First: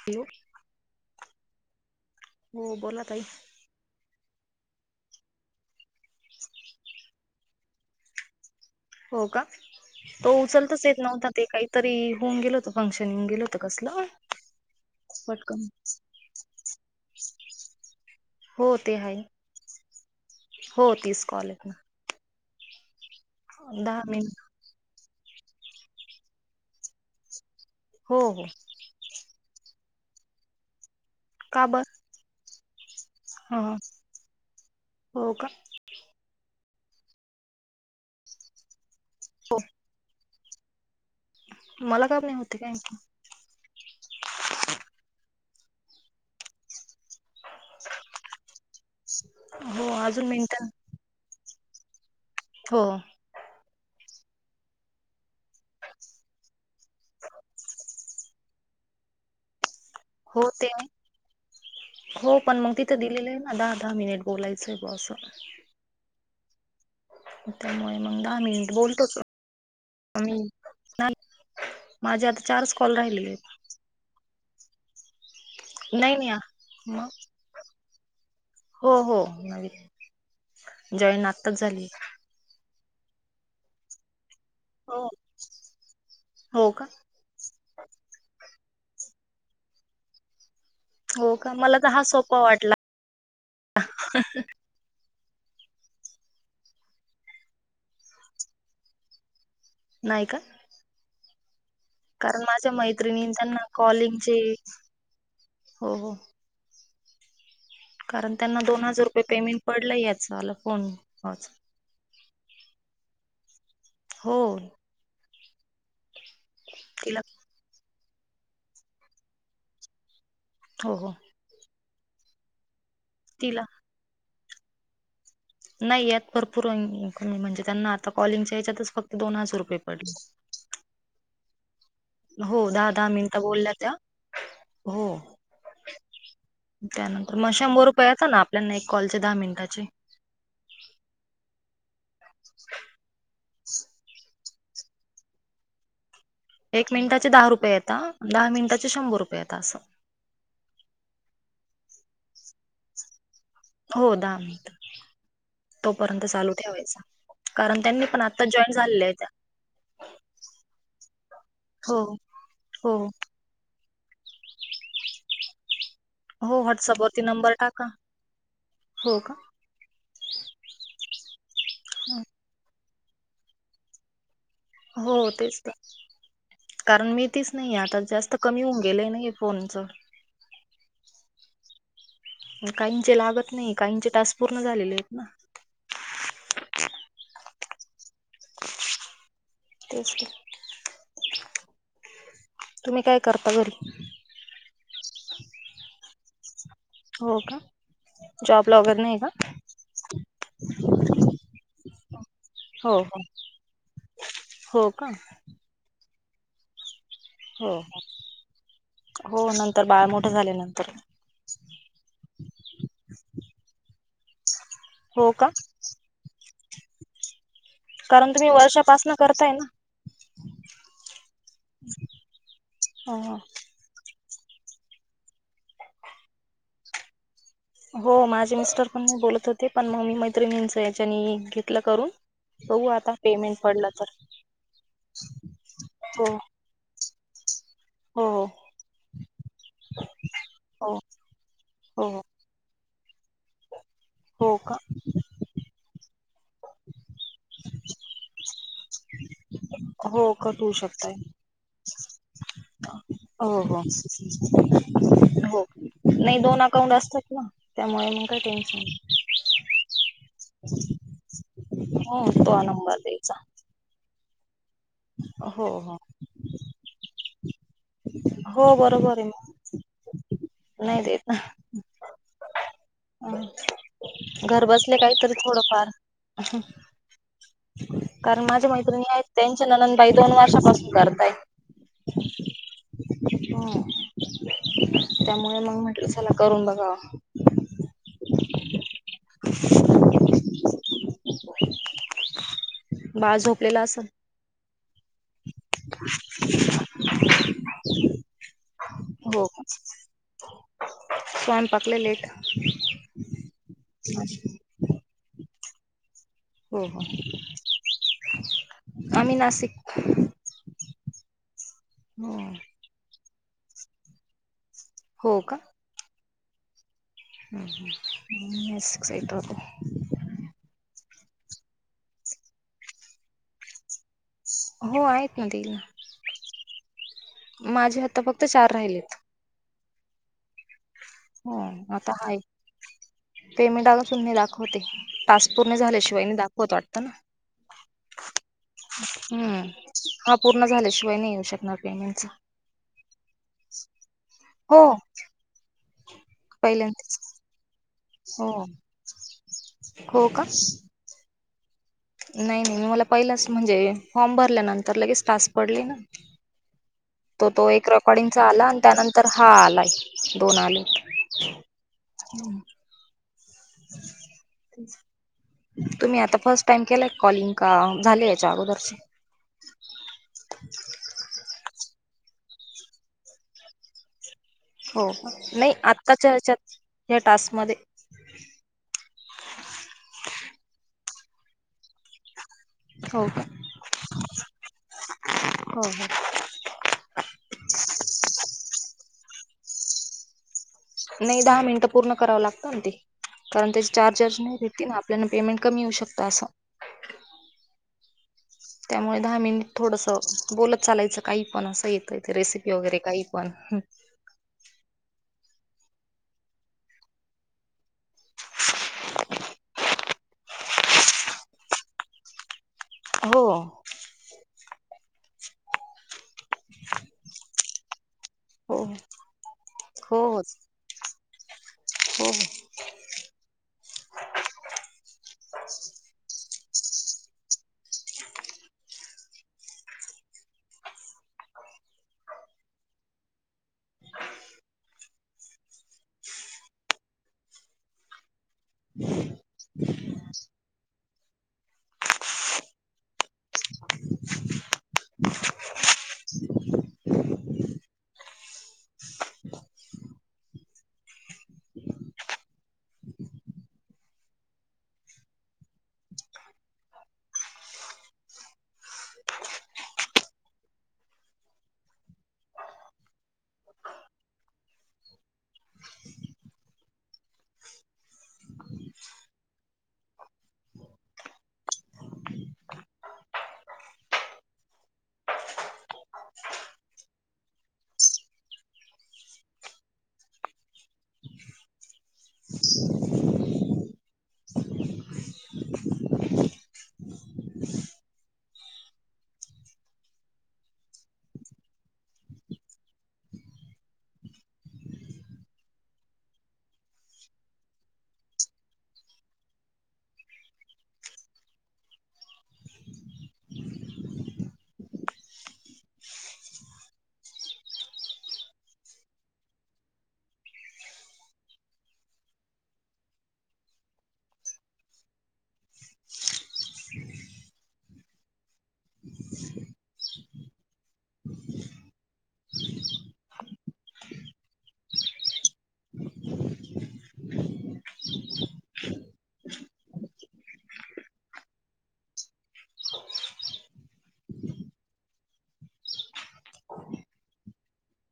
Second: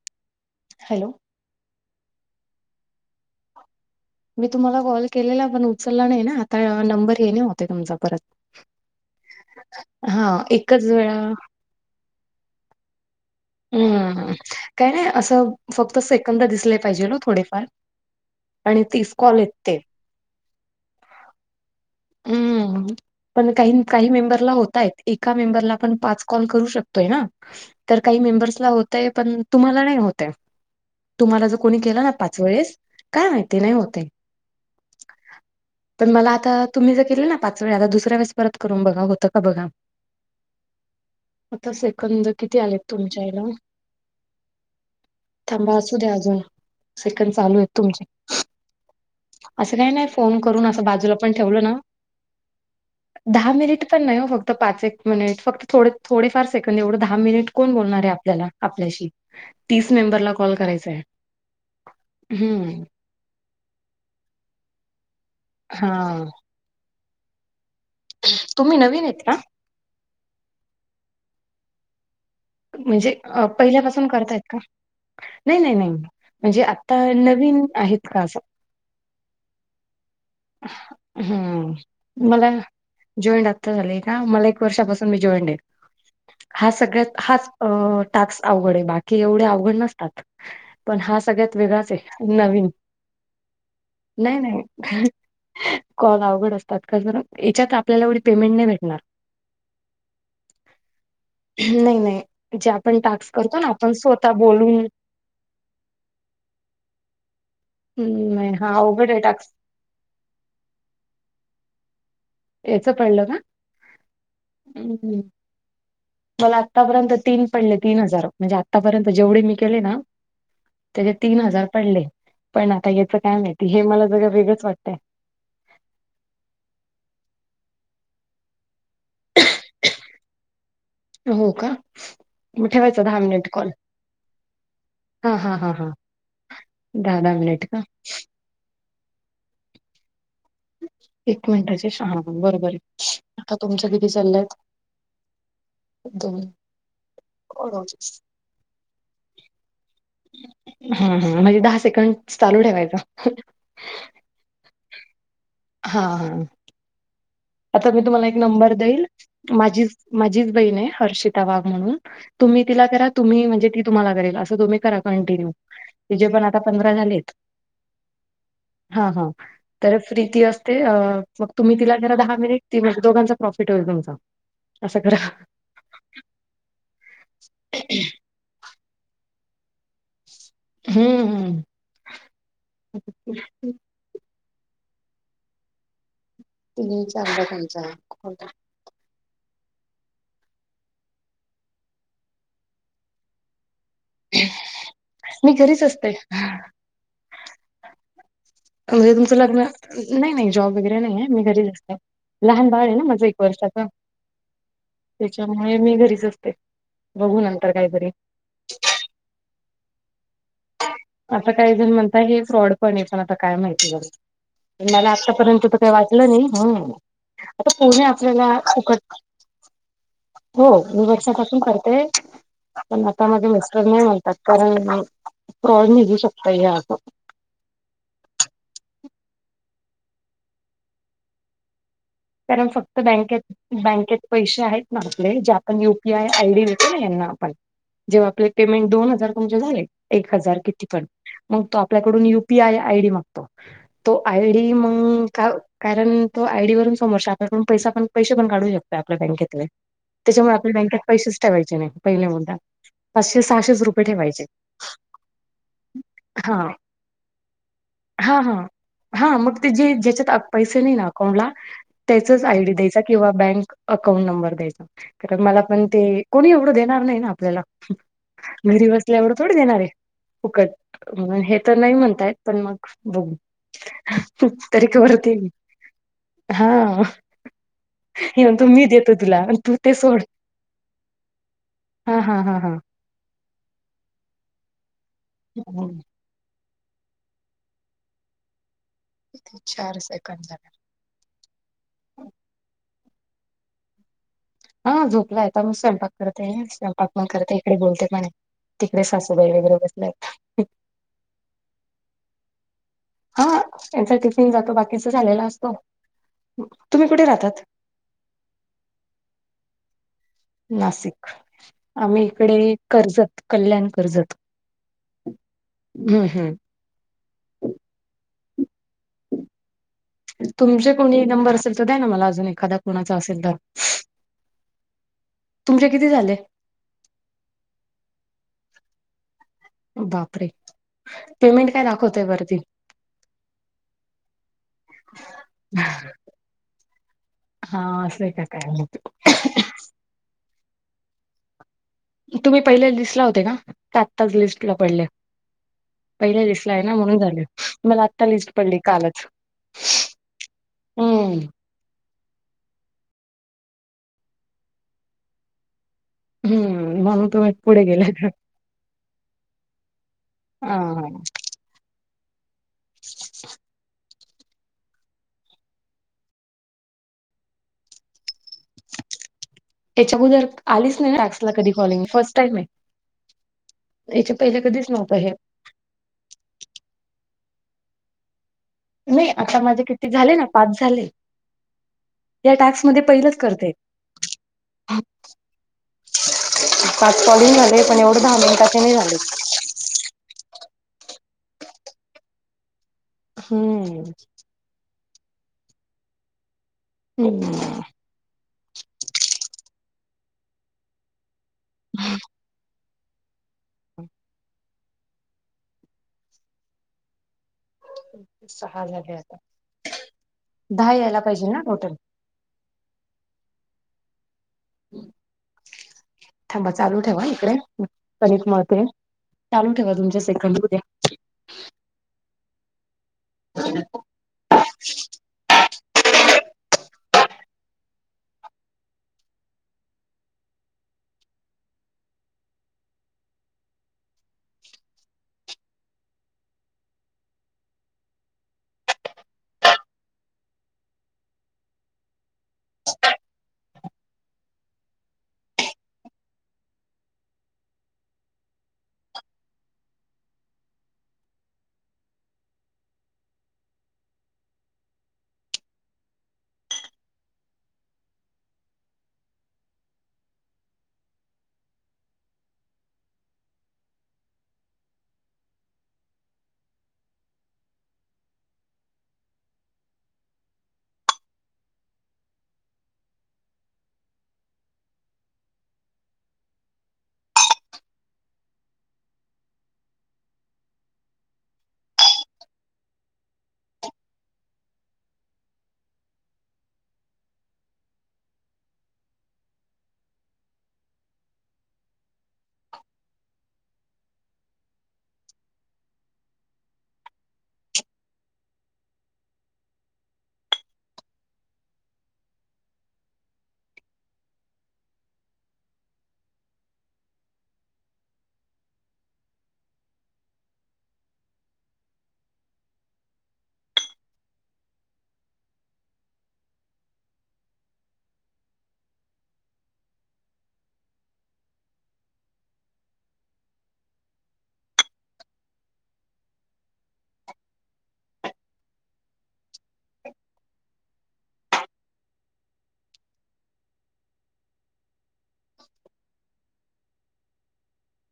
Hello hello हो बोला ताई. मी तुम्हाला कॉल केलेला पण उचलला नाही ना आता नंबर हे नाही होतय तुमचा परत. हो का, हा तो उचलताच एकच येत वेळा नव्हता ते काहीतरी होऊन गेल होत फंक्शनिंग गेल आ काय नाही असं फक्त सेकंद दिसले पाहिजेल ओ थोडेफार. हो आणि ते आहे तीस कॉल आहेत ते. हो तीस कॉल आहेत ना. हम्म, पण काहीन दहा काही मिनिट मेंबरला होता येत. एका मेंबरला आपण पाच कॉल करू शकतोय ना, तर काही हो हो मेंबर्सला होतय पण तुम्हाला नाही होतये, तुम्हाला जो का कोणी बर केला ना पाच वेळेस काय माहिती नाही ह होतय. हो का पण मला आता तुम्ही जर केलं ना पाच वेळे आता दुसऱ्या वेळेस परत करून बघा होतं का बघा? आता मला का सेकंद नाही होते किती काय आलेत तुम च्याला ऊ, थांबा असू द्या अजून. सेकद चालू आहेत तुमचे, असं हो काही नाही अजून फोन करून मिनटं असं बाजूला पण ठेवलं ना हो. दहा मिनिट पण नाही हो फक्त पाच एक मिनिट. फक्त थोडे थोडेफार सेकंड एवढं दहा मिनिट कोण बोलणार आहे आपल्याला आपल्याशी. तीस मेंबरला हो कॉल ते करायचा आहे, हम्म. दिलय ना दहा दहा मिनिट बोलायचंय बो अस. हा. त्यामुळे मग दहा मिनिट तुम्ही नवीन बोलतोच आहेत का [unintelligible] माझे आता चारच कॉल म्हणजे अ, राहिलेलेत. पहिल्यापासून करतायेत का? नाही नाही नाही, म्हणजे आता मग नवीन आहेत का असं? हो हो नवीन, जॉईन आत्ताच झाले. हम्म मला, जॉईंट आत्ता झालंय का मला एक हो वर्षापासून मी जॉईंट आहे, हो हा का सगळ्यात हाच अ टास्क अवघड आहे बाकी एवढे अवघड नसतात. पण हा हो का सगळ्यात मला तर वेगळाच हा आहे, सोपा नवीन, वाटला नाय नाय कॉल अवघड असतात का जरा याच्यात आपल्याला एवढी पेमेंट नाही भेटणार. नाही का? नाही नाही, कारण जे माझ्या आपण मैत्रिणी टास्क करतो त्यांना ना आपण कॉलिंगचे स्वतः बोलून. हो हो. हम्म, कारण नाही त्यांना हा दोन हजार अवघड आहे रुपये टास्क पेमेंट पडलं याच आल फोन [unintelligible] याच पडलं का? हो. हम्म, मला आतापर्यंत तिला तीन पडले तीन हजार म्हणजे आतापर्यंत जेवढे मी केले ना, हो हो त्याजे तीन हजार पडले. पण आता याच काय तिला माहिती हे मला जरा वेगंच वाटतय. नाही यात भरपूर इन्कये म्हणजे त्यांना आता कॉलिंगच्या याच्यातच फक्त दोन हजार रुपये पडले. हो का? हो मग दहा ठेवायचा दहा मिनिट कॉल बोल्या त्या, हो. हा हा हा हा दहा दहा त्यानंतर म मिनिट का शंभर रुपये येता न आपल्याना एक कॉलचे दहा मिनिटाचे. एक मिनिटाचे श बरोबर आहे आता तुमच किती चालेत? दोन एक मिनिटाचे दहा रुपये येता हं दहा मिनटाचे शंभर रुपये येता असं. हम्म हम्म म्हणजे दहा सेकंड चालू ठेवायचा. हो दहा मिनिट, हा तोपर्यंत हा चालू ठेवायचा. कारण आता मी त्यांनी पण तुम्हाला एक आता नंबर जॉईन देईल. झालेले आहेत माझी माझीच बहीण आहे हर्षिता वाघ हो म्हणून तुम्ही तिला हो करा तुम्ही म्हणजे ती तुम्हाला करेल असं तुम्ही करा कंटिन्यू तिचे पण आता हो पंधरा व्हॉट्सअपवरती झालेत नंबर टाका. हा हो हा का? तर फ्री ती असते मग तुम्ही तिला गेणार हं. दहा मिनिट ती म्हणजे दोघांचा प्रॉफिट होईल तुमचा. असं हो करा तेच त कारण मी तीच नाही आता जास्त कमी होऊन गेल न हे फोनच हम्म हम्म काहींचे लागत नाही काहींचे टास्क पूर्ण झालेले आहेत न. तिघींच्या दोघींच्या [unintelligible] तेस का तुम्ही काय करता घरी मी घरीच असते हो का जॉबला वगैरे म्हणजे नाही का? तुमचं लग्न नाही नाही जॉब वगैरे नाहीे मी घरीच असते. लहान बाळ आहे हो न हो माझं एक वर्षाचं. हो का त्यामुळे मी घरीच असते बघू हो नंतर काहीतरी हो नंतर बाळ मोठं झाल्या नंतर आता काही जण म्हणता हे फ्रॉड पण आहे पण आता काय माहिती ब मला हो का आतापर्यंत वाटलं नाही आता कोणे कारण तुम्ही आपल्याला फुकट वर्षापासन करताय ना हो मी वर्षापासून करतेय पण हो आता माझ मस्त नाही म्हणतात कारण फॉड निघू शकता या असं हो माझे मिस्टर पण मी बोलत होते पण मग मी मैत्रिणींचं याच्यानी घेतलं करून कारण बघू फक्त आता बँकेत पेमेंट पडलं तर बँकेत पैसे आहेत ना आपले जे आपण युपीआय हो. आय डी देतो ना यांना आपण हो जेव्हा आप पेमें दोन हजार तम झा एक हजार कि हो पणग त हो आपल्याकडून पी आय आयडी मागतो तो हो आयडी का म कारण तो आयडी वून समोरल्या पै पण पैसे पण काढू शकतो आपल्या बँकेतले हो त्याच्यामुळे कट होऊ आपल्या बँकेत शकतय पैसेच ठेवायचे नाही पहिले मुदाा हो हो हो नाही हा दोन अकाउंट असतात ना त्यामुळे मग काही हा हा टेन्शन नाही हा मग ते जे ज्याच्यात पैसे नाही ना अकाउंटला हो त्याचाच तो आयडी नंबर द्यायचा किंवा बँक अकाउंट नंबर द्यायचा कारण मला हो पण हो ते कोणी एवढं देणार नाही ना आपल्याला हो घरी बरोबर आहे बसल्यावर थोड मग देणारे फुकट नाही देत ना हे तर नाही म्हणतायत पण मग बघ हं. खूप तरीक करती ह हे कारण म्हणतो माझ्या मी मैत्रिणी देतो आहेत तुला आणि त्यांचे तू ते नननबाई सोड दोन वर्षापासून करताय हा हा हा हा हो त्यामुळे मग म्हटलं चला करून बघावं. चार सेकंदात बाळ झोपलेला असल. हा झोपला आहे. आता मग स्वयंपाक करते. स्वयंपाक मण करते, इकडे बोलते पण. तिकडे हो सासूबाई वगैरे बसल्यात स्वयं पाकलेले एक हा त्यांचा टिफिन जातो, बाकीचा झालेला असतो. हो का, तुम्ही कुठे राहतात आम्ही नाशिक नाशिक, आम्ही हो इकडे कर्जत कल्याण कर्जत हो का. हम्, हम् हम् ह बिकसतत [inaudible] तुमचे कोणी नंबर असेल तर द्या ना मला अजून एखादा कोणाचा असेल तर हो आहेत ना देईल, तुमचे किती झाले माझे आत्ता फक्त चार राहिलेत. बापरे, हो पेमेंट काय आता दाखवतय आहे वरती? पेमेंट अजून पण नाही दाखवते. टास्क पूर्ण झाल्याशिवाय नाही दाखवत वाटत. हा असं आहे का काय माहिती. हम्म, हा पूर्ण झाल्याशिवाय नाही येऊ शकणार. पेमेंटचा तुम्ही पहिले लिस्ट ला होते का? आत्ताच लिस्टला हो पडल्या. पहिले लिस्टला आहे ना म्हणून पहिल्यांदाच झाले. मला आ आता हो लिस्ट पडली कालच. हो का हम नाही नाही मला पहिलाच म्हणजे फॉर्म भरल्यानंतर लगेच तास पडली ना. हम्म म्हणून तो- तुम्ही तो पुढे एक गेला रेकॉर्डिंगचा आला आणि त्यानंतर हा आलाय दोन हा आले. हा हम् ह [inaudible] ते आहे [inaudible] तुम्ही आता फर्स्ट टाइम केलाय कॉलिंग का झाले याच्या अगोदरचे. याच्या अगोदर आलीच नाही ना टास्क ला कधी कॉलिंग फर्स्ट टाईम आहे. याचे पहिले कधीच हो नव्हत का हे. नाही आ आत्ताच्या ह्याच्यात या टास्कमध्ये नाही आता माझे किती झाले ना पाच झाले. या टास्क म हो पहिच का कर [inaudible] हो हो. पाच कॉलिंग झाले पण एवढं दहा मिनिटाच्या नाही झाले. नाही दहा मिनिटं पूर्ण करावं लागतं ते, कारण त्या हम्म चार्जर नाही. ना आपल्याला पेमेंट कमी होऊ शकता असं. हम्. त्यामुळे दहा मिनिट थोडस बोलत चालायचं. काही पण असं एक, एक, रेसिपी वगैरे काही पण सहा झाले, आता दहा यायला पाहिजे ना टोटल? हो. थांबा चालू ठेवा इकडे कणिक मळते, हो चालू ठेवा तुमच्या हो सेकंद होऊ द्या. हो हो [inaudible] ह [inaudible]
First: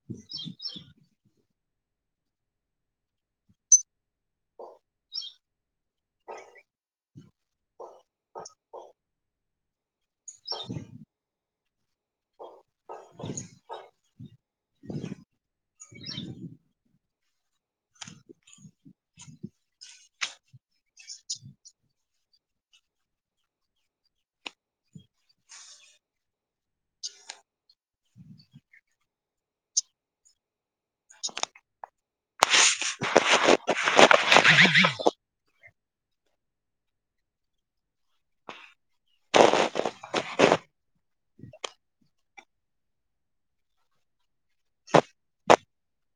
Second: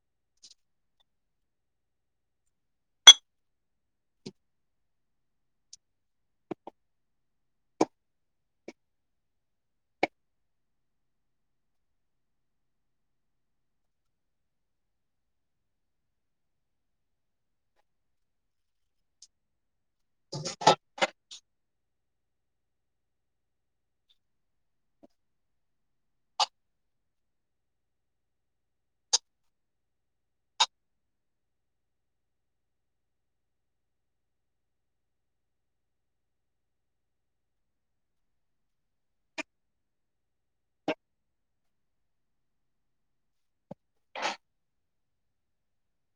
ह [inaudible] ह [unintelligible] हो [unintelligible] [unintelligible]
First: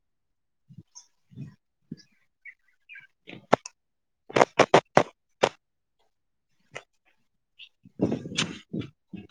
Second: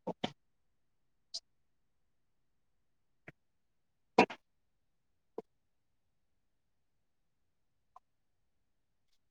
हो [unintelligible] [unintelligible] [unintelligible]